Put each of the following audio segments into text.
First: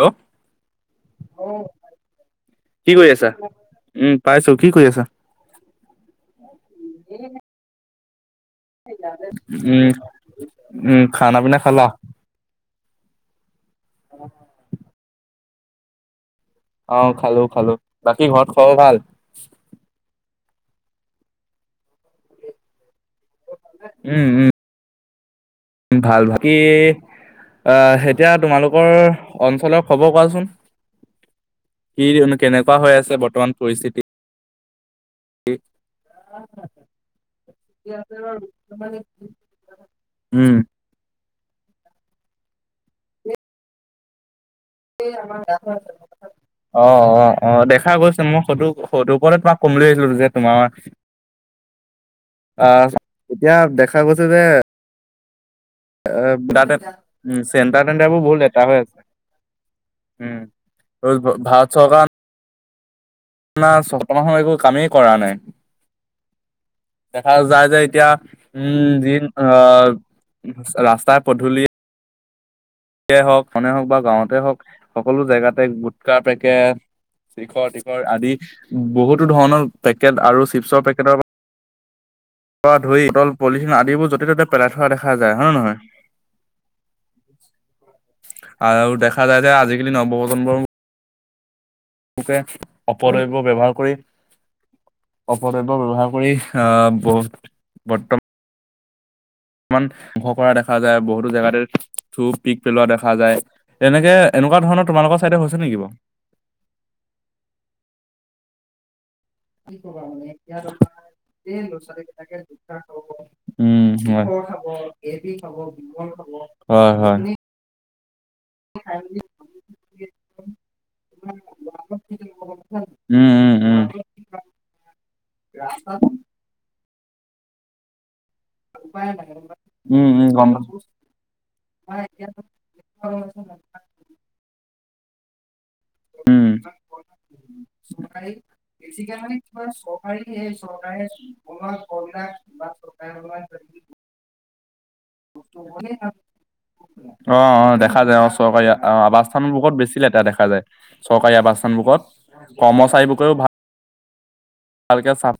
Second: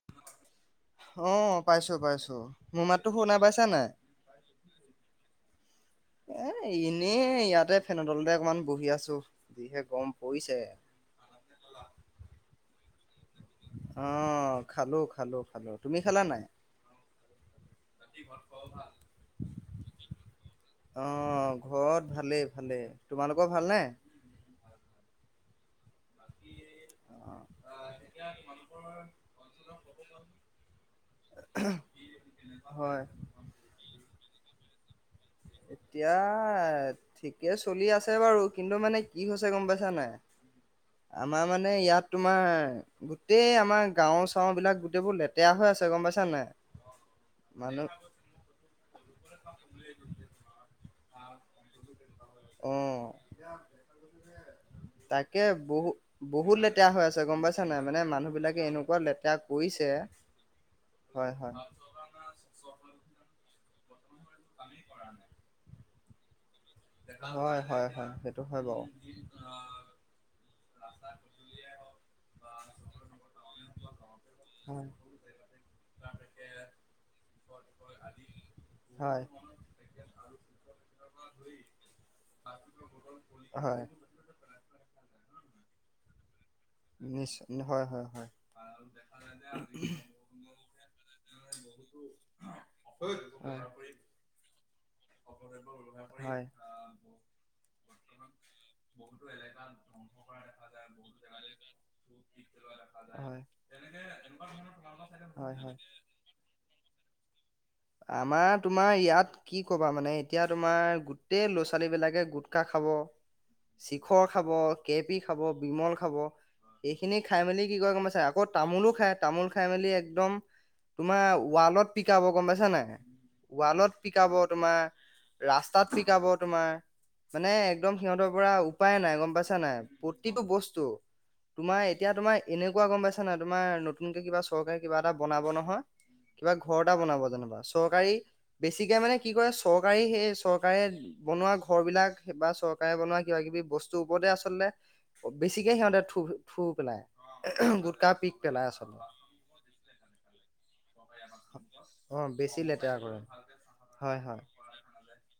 Hello অ', পাইছো পাইছো মোৰ কি মাততো কৰি আছা শুনা পাইছা নাই? উম পাইছো কি কৰি আছা? এ এনেই ইয়াতে সে নদল দে উম উম খানা পিনা খালা অ খালো খালো খালো তুমি খালা নাই আহ খালো খালো। বাকী ঘৰত খবৰ ভাল? অ ঘৰত ভালেই ভালে। তোমালোকৰ ভালনে? উম উম ভাল বাকী আহ এতিয়া তোমালোকৰ অঞ্চলৰ খবৰ কোৱাচোন কি কেনেকুৱা হৈ হয়। আছে বৰ্তমান পৰিস্থিতি? এতিয়া ঠিকে চলি আছে বাৰু কিন্তু মানে কি হৈছে গম পাইছা নাই উম আমাৰ মানে ইয়াত তোমাৰ গোটেই আমাৰ গাঁও চাও বিলাক গোটেইবোৰ লেতেৰা হৈ আছে গম পাইছা নাই? অ অ অ মানুহ দেখা গৈছে মই সটো সটো পৰত তোমাক [unintelligible] আহিছিলো যে তোমাৰ [inaudible] আহ অ', এতিয়া দেখা গৈছে যে কে বহুত বহুত লেতেৰা হৈ আছে উম গম পাইছা নাই চেণ্টাৰ মানে তেণ্টাৰ বোৰ মানুহ বহুত বিলাকে লেতেৰা হৈ এনেকুৱা আছে লেতেৰা কৰিছে উম হয় হয় [unintelligible] প্ৰশাসনে একো কামেই কৰা নাই দেখা হয় যায় যে হয় এতিয়া হয় সেইটো হয় বাৰু উম যিন আহ ৰাস্তাই পদূলি হওক সনে হওক বা গাঁৱতে হওক হয় সকলো জেগাতে গুটকাৰ পেকেট চিখৰ তিখৰ আদি হয় বহুতো ধৰণৰ পেকেট আৰু চিপছৰ পেকেটৰ প পৰা ধই পল পলিথিন হয় আদিবোৰ য'তে ত'তে পেলাই থো থোৱা দেখা যায় হয় না নহয় নিশ্চয় হয় হয় হয় আৰু দেখা যায় যে আজিকালি নৱপ্ৰতন্মবোৰ ওকে হয় অপদ্ৰব্য ব্যৱহাৰ কৰি অপদ্ৰব্য ব্যৱহাৰ কৰি হয় আহ বহুত বৰ্ত [unintelligible] ইমান ভ কৰা দেখা যায়, বহুতো জেগাতে থু পিক পেলোৱা দেখা যায়, এনেকে এনেকুৱা ধৰণৰ তোমালোকৰ চাইডে হয় হয় হৈছে হয় নেকি বাও? আমাৰ তোমাৰ ইয়াত কি কবা মানে এতিয়া তোমাৰ গোটেই ল'ৰা-ছোৱালী বিলাকে গুটখা খাব উম চিখৰ হয়। খাব কেপি খাব বিমল খাব হয় হয় এইখিনি খাই মেলি কি কয় গম পাই ক'ত তামোলো খাই তামোল খাই মেলি একদম তোমাৰ ৱালত পিকাব গম পাইছা নাই উম উম উম ৱালত পিকাব মা ৰাস্তাত পিকাব তোমাৰ মানে একদম সিহঁত পৰা উপায় নাই গম পাইছা নাই। উম উম প্ৰতিটো গম পাইছো বস্তু তোমাৰ এতিয়া তোমাৰ এনেকুৱা গম পাইছা নাই তোমাৰ নতুনকে কিবা চৰকাৰী কিবা এটা বনাব নহয় উম কিবা ঘৰ এটা বনাব যেনিবা, চৰকাৰী বেছিকে মানে, কি কৰে চৰকাৰী সেই চৰকাৰে বনোৱা ঘৰ বিলাক বা চৰকাৰে বনোৱা কিবা কিবি বস্তুৰ ওপৰতে আচলতে বেছিকে সিহঁতে থু থু পেলাই অ', অ' দেখা গুটকা যায় অ', পিক পেলাই চৰকাৰী আহ আচলতে আৱাসস্থান বোৰত বেছি লেতেৰা দেখা যায়। চৰকাৰী অ আৱাসস্থানবোৰত বেছি লেতেৰা কৰ্মচাৰী কৰে বোৰেও ভাল হয় হয়। ভালকে চা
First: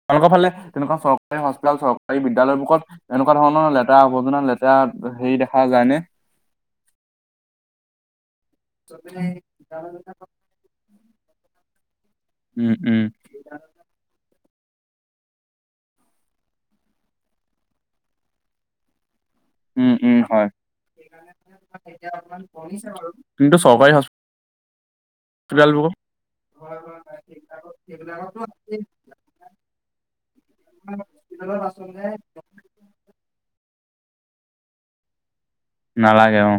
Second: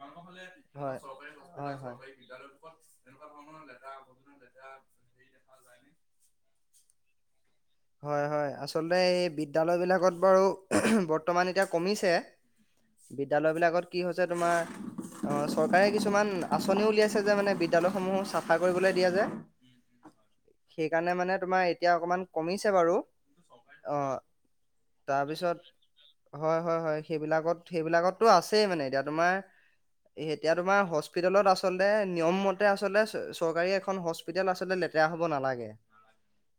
হয় তেওঁলোকৰ ফালে তেনেকুৱা চৰকাৰী হয় হস্পিতাল চৰকাৰী বিদ্যালয়বোৰত এনেকুৱা ধৰণৰ লেতেৰা আৱৰ্জনা লেতেৰা হেৰি দেখা যায়নে? হয় হয় আচলতে এই বিদ্যালয়বিলাকত বাৰু বৰ্তমান এতিয়া কমিছে উম উম বিদ্যালয়বিলাকত কি হৈছে তোমাৰ অ', চৰকাৰে কিছুমান আঁচনি উলিয়াইছে যে মানে বিদ্যালয়সমূহ চাফা কৰিবলৈ দিয়ে যে, উম উম হয় সেইকাৰণে মানে তোমাৰ এতিয়া [unintelligible] বাৰু কিন্তু চৰকাৰী তাৰপিছত হস্পিতালবোৰ হয়, হয়, হয়। সেইবিলাকত সেইবিলাকততো আছেই তোমাৰ এতিয়া তোমাৰ হস্পিতালত আচলতে নিয়মমতে আচলতে চৰ কাৰী এখন হস্পিতাল আচলতে লেতেৰা হ'ব নালাগে। নালাগে অ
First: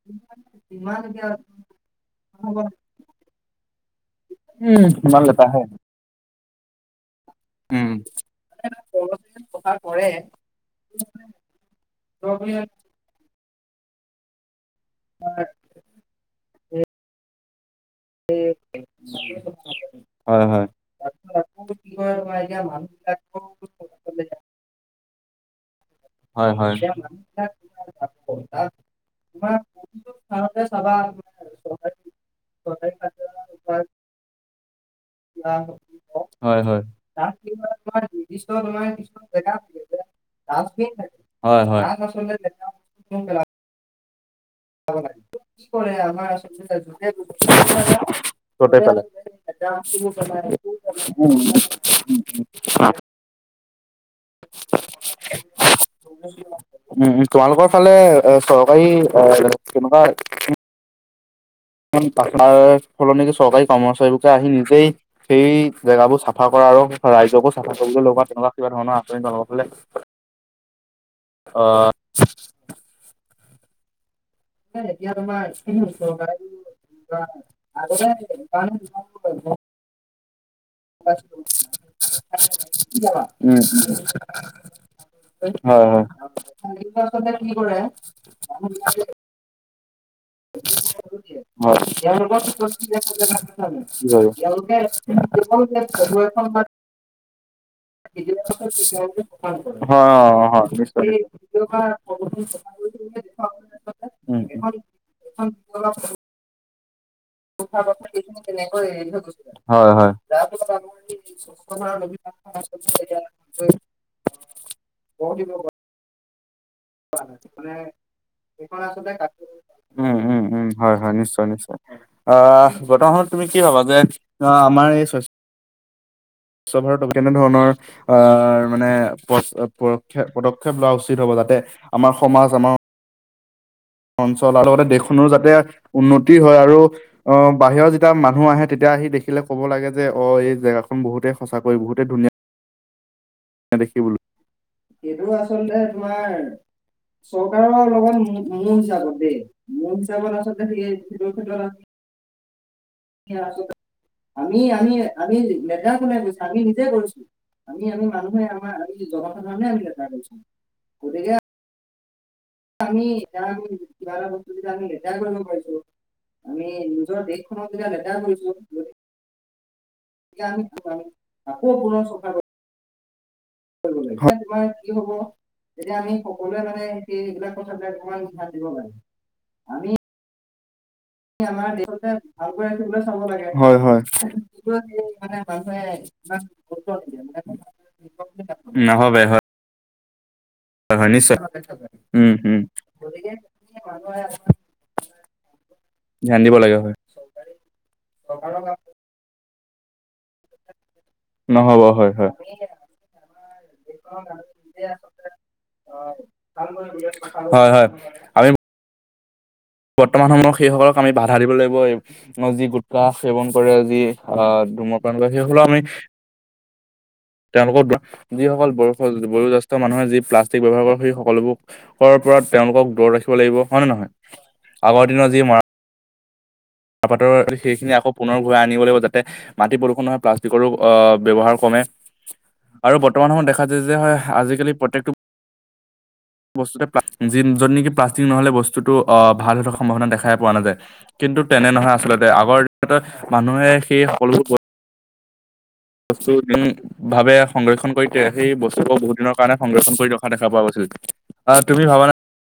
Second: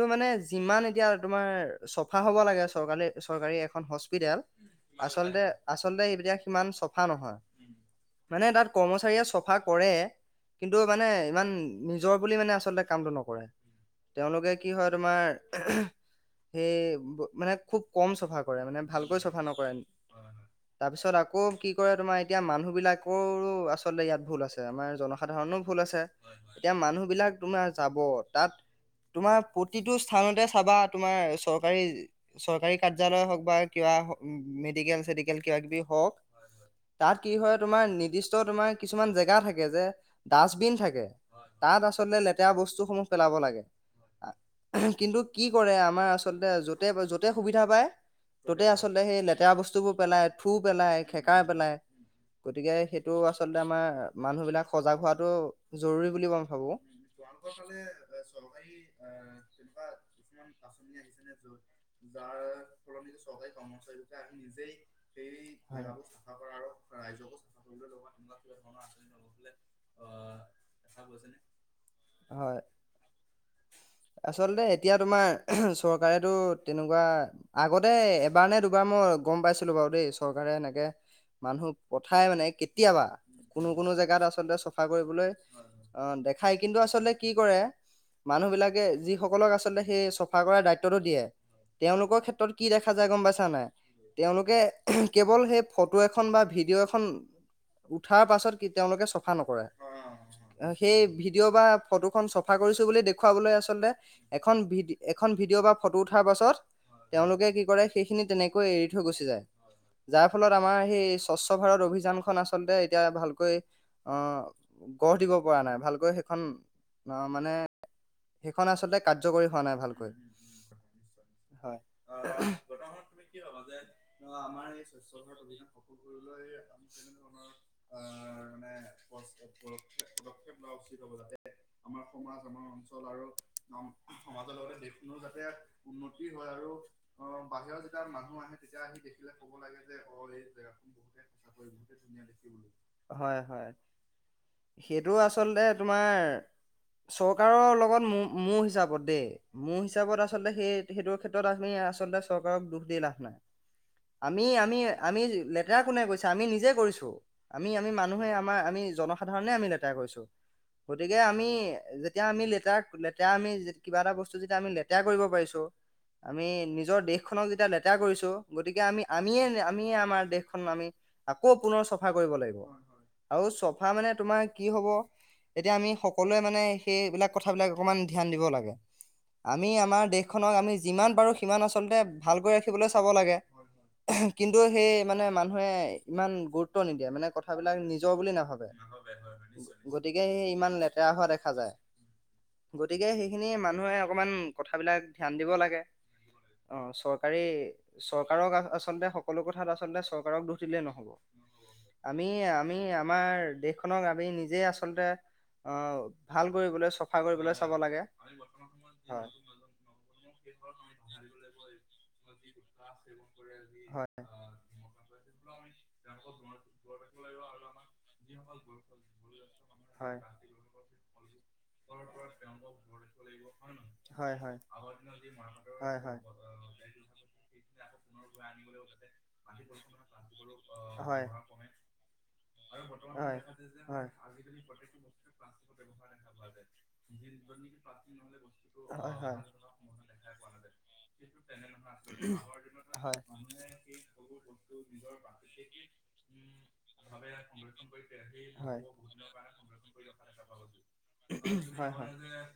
তো মানে যিমান এতিয়া তোমাৰ চাফা হ'ব লাগে চৰকাৰী এখন হস্পিতাল উম ইমান আচলতে লেতেৰা হয় আচলতে এতিয়া সিমান চাফা নহয়। উম মানে তাত কৰ্মচাৰীয়ে চাফা কৰে, কিন্তু মানে ইমান নিজৰ বুলি মানে আচলতে কামটো নকৰে। তেওঁলোকে কি হয় তোমাৰ, সেই মানে, খুব কম চাফা কৰে মানে ভালকৈ চাফা নকৰে হয় হয় তাৰপিছত আকৌ কি কৰে তোমাৰ এতিয়া মানুহ বিলাকৰো আচলতে ইয়াত ভুল আছে আমাৰ জন- সাধাৰণৰো ভুল আছে হয় হয় এতিয়া মানুহ বিলাক তোমাৰ যাব তাত তোমাৰ প্ৰতিটো স্থানতে চাবা তোমাৰ চৰকাৰী, চৰকাৰী কাৰ্যালয় হওঁক বা কিবা মে -ডিকেল কিবা কিবি হওঁক হয় হয় তাত কি হয় তোমাৰ নিৰ্দিষ্ট তোমাৰ কিছুমান জেগা থাকে যে ডাষ্টবিন থাকে হয় হয় হয় তাত আচলতে লেতেৰা বস্তুসমূহ পেলাব লাগে। কিন্তু কি কৰে আমাৰ আচলতে য'তে, য'তে সুবিধা পায় ত'তে আচলতে গোটেইফালে সেই লেতেৰা বস্তুবোৰ পেলাই, থু পেলাই, উম খেকাৰ পেলাই গতিকে সেইটো আচলতে আমাৰ, মানুহ বিলাক সজাগ হোৱাটো জৰুৰী বুলি মই ভাবো উম, উম, তোমালোকৰ ফালে এ চৰকাৰী এ তেনেকুৱা [unintelligible] াৰ সলনিকি চৰকাৰী কৰ্মচাৰীবে আহি নিজেই সেই জেগাবোৰ চাফা কৰা আৰু ৰাইজকো চাফা কৰিবলৈ লগা তেনেকা কিবা ধৰণৰ আঁচনি নলে। [unintelligible] [unintelligible] হয়। আচলতে এতিয়া তোমাৰ চৰকাৰেতো তেনেকুৱা, আগতে এবাৰ নে দুবাৰ মই গম পাইছিলো বাৰু দেই চৰকাৰে এনেক কে, মানুহ পঠাই মানে কেতিয়াবা, উম, কোনো কোনো উম, জেগাত আচলতে চফা কৰিবলৈ হয়, হয়। অ, দেখাই কিন্তু আচলতে কি কৰে, মানুহ বিলাক [unintelligible] যিসকলক আচলতে সেই চফা কৰা দায়িত্বটো দিয়ে, হয়, তেওঁলোকৰ ক্ষেত্ৰত কি দেখা যায় গম পাইছা নে, কি হয়, তেওঁলোকে কেৱল সেই ফটো এখন বা ভিডিঅ' এখন, উঠাৰ পাছত তেওঁলোকে চফা নকৰে, হয়, অ, হয়, সেই নিশ্চয়, নিশ্চয়, ভিডিঅ' বা ফটোখনন চফা কৰিছোঁ বুলি দেখুৱাবলৈ আচ আচলতে, উম, এখন উম। ভিডি এখন ভিডিঅ' বা ফটো উঠাৰ পাছত তেওঁলোকে কি কৰে সেইখিনি তেনেকৈ এৰি থৈ গুচি যায়, হয়, হয়। যাৰ ফলত আমাৰ সেই স্বচ্ছ ভাৰত অভিযানখন আচলতে এতিয়া ভালকৈ অ' গঢ় দিব পৰা নাই ভালকৈ [unintelligible] মানে [unintelligible] সেইখন আচলতে কাৰ্যকৰী হোৱা নাই ভালকৈ। উম উম উম হয় হয় নিশ্চয় নিশ্চয়, হয় অ' বৰ্তমান সমত তুমি কি ভাবা যে আহ আমাৰ এই স্বচ্ছ স্বচ্ছ ভাৰত অভিযানে কেনেধৰণৰ অ' মানে পদ পদক্ষেপ লোৱা উচিত হ'ব যাতে আমাৰ সমাজ আমাৰ আৰু অঞ্চল আৰু লগতে দেশখনো যাতে উন্নতি হয় আৰু অ' বাহিৰৰ যেতিয়া মানুহ আহে তেতিয়া আহি দেখিলে কব লাগে যে অ এই জেগাখন বহুতেই সঁচাকৈ বহুতেই ধুনীয়া। হয় হয়, দেখিবলৈ সেইটো আচলতে তোমাৰ চৰকাৰৰ লগত মোৰ হিচাপত দেই মোৰ হিচাপত আচলতে সেই সেইটোৰ ক্ষেত্ৰত আমি আচলতে চৰকাৰক দোষ লাভ নাই আমি আমি আমি লেতেৰা কোনে কৰিছে আমি নিজে কৰিছোঁ আমি আমি মানুহে আমাৰ আমি জনসাধাৰণে আমি লেতেৰা কৰিছোঁ, গতিকে আমি এতিয়া আমি লেতেৰা আমি কিবা এটা বস্তু যেতিয়া আমি লেতেৰা কৰিব পাৰিছো আমি নিজৰ দেশখনক যেতিয়া লেতেৰা কৰিছো গতিকে আমি আমিয়ে আমিয়ে আমাৰ দেশখন আমি আকৌ পুনৰ চফা কৰিব লাগিব। আৰু চফা মানে তোমাৰ কি হব এতিয়া আমি সকলোৱে মানে সেইবিলাক কথা অকণমান ধ্যান দিব লাগে, আমি আমাৰ দেশ দেশখনক আমি যিমান পাৰো সিমান আচলতে ভালকৈ ৰাখিবলৈ চাব লাগে, হয় হয় কিন্তু সেই মানে মানুহে ইমান গুৰুত্ব নিদিয়ে মানে কথাবিলাক নিজৰ বুলি নাভাবে। নহবে হয় গতিকে সেই ইমান লেতেৰা হয় হোৱা নিশ্চয় দেখা হয়, যায় উম'। উম গতিকে সেইখিনি মানুহে অকণমান কথাবলাক ধ্যান দিব লাগে, ধ্যান দিব লাগে অ' হয় চৰকাৰী চৰকাৰক আচলতে সকলো সব কথাত আচলতে চৰকাৰক দোষ দিলেই নহ'ব। নহ'ব হয় আমি, হয় আমি আমাৰ দেশখনক আমি নিজে আচলতে অ' ভাল কৰিবলৈ কৰিবলৈ হয়, চাব হয় লাগে আমি বৰ্তমান সময়ত সেইসকলক আমি বাধা দিব লাগিব আমাৰ যি গোটখা সেৱন কৰে, যি হয় অ' ধূম্ৰপান কৰে, সেই সকলক আমি তেওঁলোকৰ, যিসকল বয়স বয়োজ্যেষ্ঠ মানুহে যি হয় প্লাষ্টিক ব্যৱহাৰ কৰে সেই [unintelligible] কৰাৰ পৰাত তেওঁলোকক দূৰ ৰাখিব লাগিব হয় নে হয় নহয়? হয় আগৰ দিনত যি মৰা হয় চাহপাতৰ সেইখিনি আকৌ পুনৰ ঘূৰাই আনিব লাগিব, যাতে মাটি প্ৰদূষুণ নহয়, প্লাষ্টিকৰো হয় হয় হয় ব্যৱহাৰ কমে আৰু বৰ্তমান সময়ত দেখা যায় যে হয় আজিকালি প্ৰত্যেকটো বস্তু এটা প্লাষ্ট, যি য'ত নেকি প্লাষ্টিক নহ'লে বস্তুটো অ' ভাল হৈ থকা সম্ভাৱনা দেখাই পোৱা নাযায়। কিন্তু তেনে নহয় আচলতে আগৰ দিনৰ মানুহে সেই সকলোবোৰ বস্তু উম্ ভাৱে সংৰক্ষণ কৰি, সেই বস্তুবোৰ বহু দিনৰ কাৰণে সংৰক্ষণ কৰি ৰখা দেখা পোৱা গৈছিল। হয়, হয়।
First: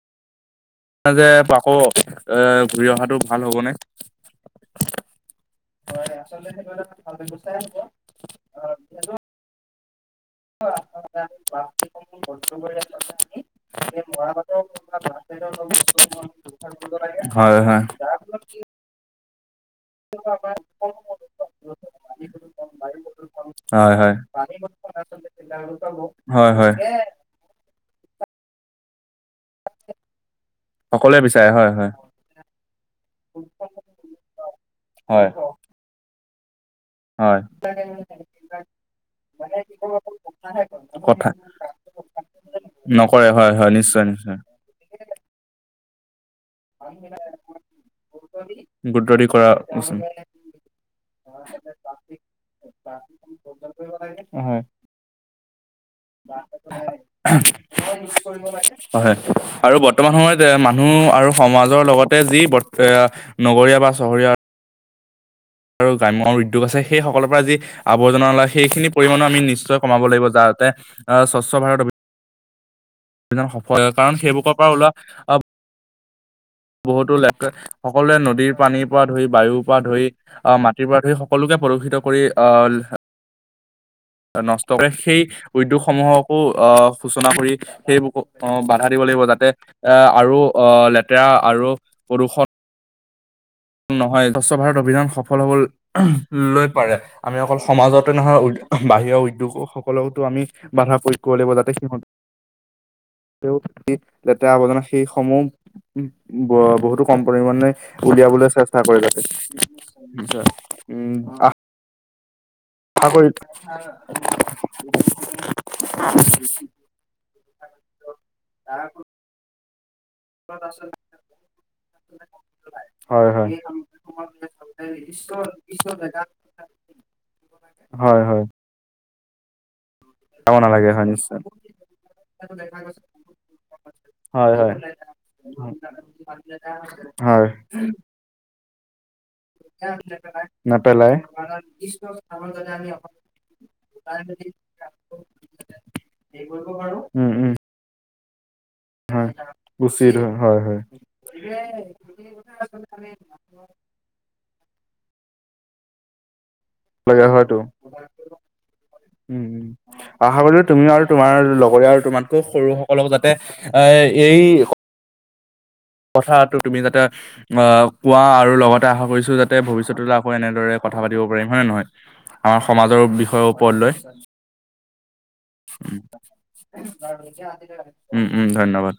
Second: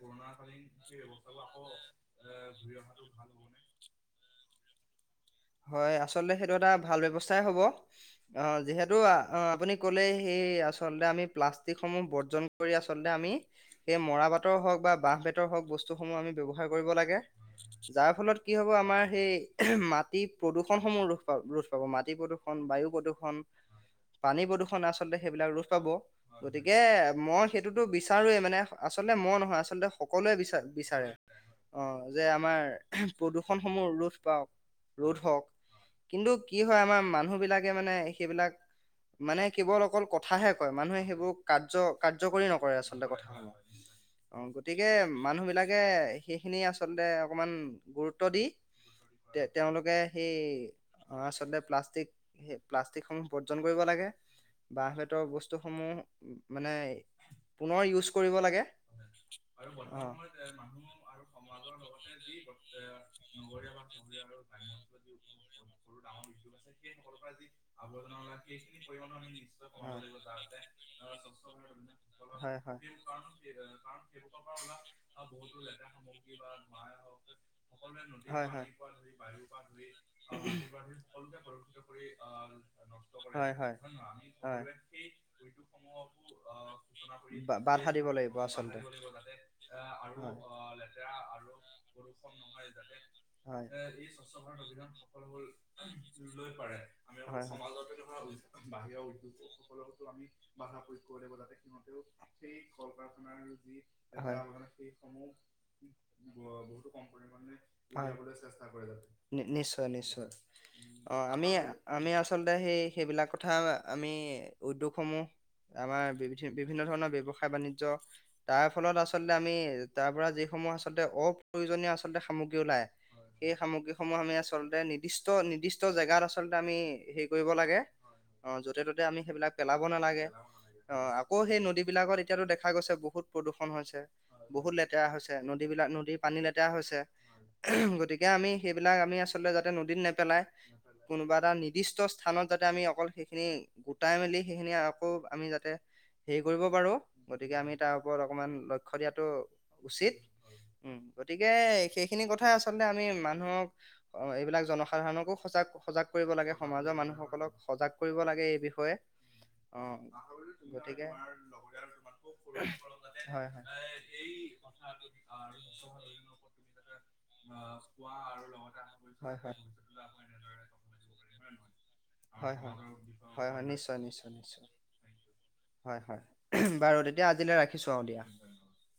[unintelligible] এয়া যে আকৌ এ ঘূৰি অহাটো ভাল হ'বনে? হয় আচলতে সেইটো এটা ভাল ব্যৱস্থাই হ'ব। ক'লেই? সেই আচলতে আমি প্লাষ্টিকসমূহ বৰ্জন কৰি আচলতে আমি সেই মৰা-পাটৰ হওঁক বা বাঁহ-বেতৰ হওঁক বস্তুসমূহ আমি ব্যৱহাৰ কৰিব লাগে। হয় হয় যাৰ ফলত কি হ'ব আমাৰ সেই মাটি প্ৰদূষণসমূহ ৰোধ পাব, ৰোধ পাব। মাটি প্ৰদূষণ, বায়ু প্ৰদূষণ, হয় হয় পানী প্ৰদূষণ আচলতে সেইবিলাক ৰোধ পাব। হয় হয় গতিকে মই সেইটোতো বিচ বিচাৰোয়েই মানে, আচলতে মই নহয়, আচলতে সকলোৱে বিচা বিচাৰে। সকলোৱে বিচাৰে হয় হয় অ' যে আমাৰ প্ৰদূষণ সমূহ ৰোধ পাওঁক, ৰোধ হয়। হওঁক। কিন্তু কি হয় আমাৰ মানুহ হয় বিলাকে মানে, সেইবিলাক মানে কেৱল অকল কথাহে কয়। মানুহে কথা সেইবোৰ কাৰ্য, কাৰ্যকৰী নকৰে আচলতে। অ' নকৰে হয় হয় নিশ্চয় নিশ্চয় গতিকে মানুহ বিলা কে সেইখিনি আচলতে অকমান গুৰুত্ব দি, গুৰুত্ব দি তে কৰা উচিত তেওঁলোকে সেই আচলতে প্লাষ্টিক, সেই প্লাষ্টিকসমূহ বৰ্জন কৰিব লাগে। বাঁহ বেতৰ বস্তু পুনৰ ইউজ কৰিব মানুহবোৰে লাগে এহ হয় আৰু বৰ্তমান সময়ত এ মানুহ আৰু সমাজৰ লগতে যি এয়া নগৰীয়া বা চহৰীয়া আৰু গ্ৰাম্য উদ্যোগ আছে, সেই সকলৰ পৰা যি আৱৰ্জনা ওলায় সেইখিনি পৰিমাণো আমি নিশ্চয় কমাব লাগিব। যাতে স্বচ্ছ ভাৰত অভি হয় হয় জন সফল হয় কাৰণ সেইবুকৰ পৰা ওলোৱা আহ বহুতো লে সকলোৱে নদীৰ পানীৰ পৰা ধৰি বায়ুৰ পৰা ধৰি আহ মাটিৰ পৰা ধৰি সকলোকে প্ৰদূষিত কৰি অহ। হয় নষ্ট কৰে সেই উদ্যোগসমূহকো অহ। সূচনা কৰি দিব সেইবোকো অহ বাধা দিব লাগিব যাতে এ আৰু আহ লেতেৰা আৰু প্ৰদূষণ হয় স্বচ্ছ ভাৰত অভিযান সফল হব লৈ পাৰে। আমি অকল সমাজৰ সমাজতে নহয় বাহিৰৰ উদ্যোগ সকলো আমি বাধা প্ৰয়োগ কৰিব লাগে। লেতেৰা আৱৰ্জনা সেইসমূহ বহুতো কম পৰিমাণে উলিয়াবলৈ [inaudible] চেষ্টা কৰি আছো নি- নিশ্চয় নিশ্চয় অ উম আমি আহ। আমি আছো। আচলতে সেই সেইবিলাক কথা আমি উদ্যোগসমূহ আমাৰ বি বিভিন্ন ধৰণৰ ব্যৱসায় বাণিজ্য তাৰ ফলত আচলতে আমি। তাৰ পৰা যিসমূহ আচলতে অপ্ৰয়োজনীয় আচলতে সামগ্ৰী ওলাই হয় হয় সেই সামগ্ৰীসমূহ আমি আচলতে নিৰ্দিষ্ট নিৰ্দিষ্ট জেগাত আচলতে আমি হেৰি কৰিব লাগে হয় হয় অ য'তে ত'তে। আমি সেইবিলাক পেলা। যাব নেলাগে হয় নিশ্চয়। সেই নদীবলাকত এতিয়াাতো দেখা গৈছে বহুত প্ৰদূষণ হৈছে হয় বহুত হয় লেতেৰা হৈছে নদী বিলাক নদীৰ পানী লেতেৰা হৈছে হয় গতিকে আমি। সেইবিলাক আমি আছো। আ যাতে নদীত নেপেলাই নেপেলাই কোনোবা এটা নিৰ্দিষ্ট স্থানত যাতে আমি অকল সেইখিনি গোটাই মেলি সেইখিনি আকৌ আমি যাতে। হেৰি কৰিব পাৰোঁ উম উম গতিকে আমি তাৰ ওপৰত। অকণমান। লক্ষ্য দিয়াটো উচিত হয় হয় হয় উম গতিকে সেইখিনি কথাই আচলতে আমি মানুহক এইবিলাক জনসাধাৰণকো সজাগ সজাগ কৰিব লাগে। সমাজৰ লাগে মানুহসকলক হয়তো সজাগ কৰিব লাগে এই বিষয়ে উম উম আশা কৰিলো তুমিও আৰু অ। তোমাৰ লগৰীয়া আৰু তোমাতকৈ সৰু সকলক যাতে হয় এ এই। কথাটো তুমি যাতে অ কোৱা আৰু লগতে আশা হয় কৰিছোঁ হয় যাতে ভৱিষ্যতলৈ আকৌ এনেদৰে কথা পাতিব পাৰিম হয় নে নহয় হয় আমাৰ হয় সমাজৰ বিষয়ৰ হয় হয় ওপৰ লৈ। নিশ্চয় নিশ্চয় নিশ্চয় হয় হয় বাৰু তেতিয়া আজিলৈ ৰাখিছোঁ আৰু দিয়া উম উম হয় ধন্যবাদ।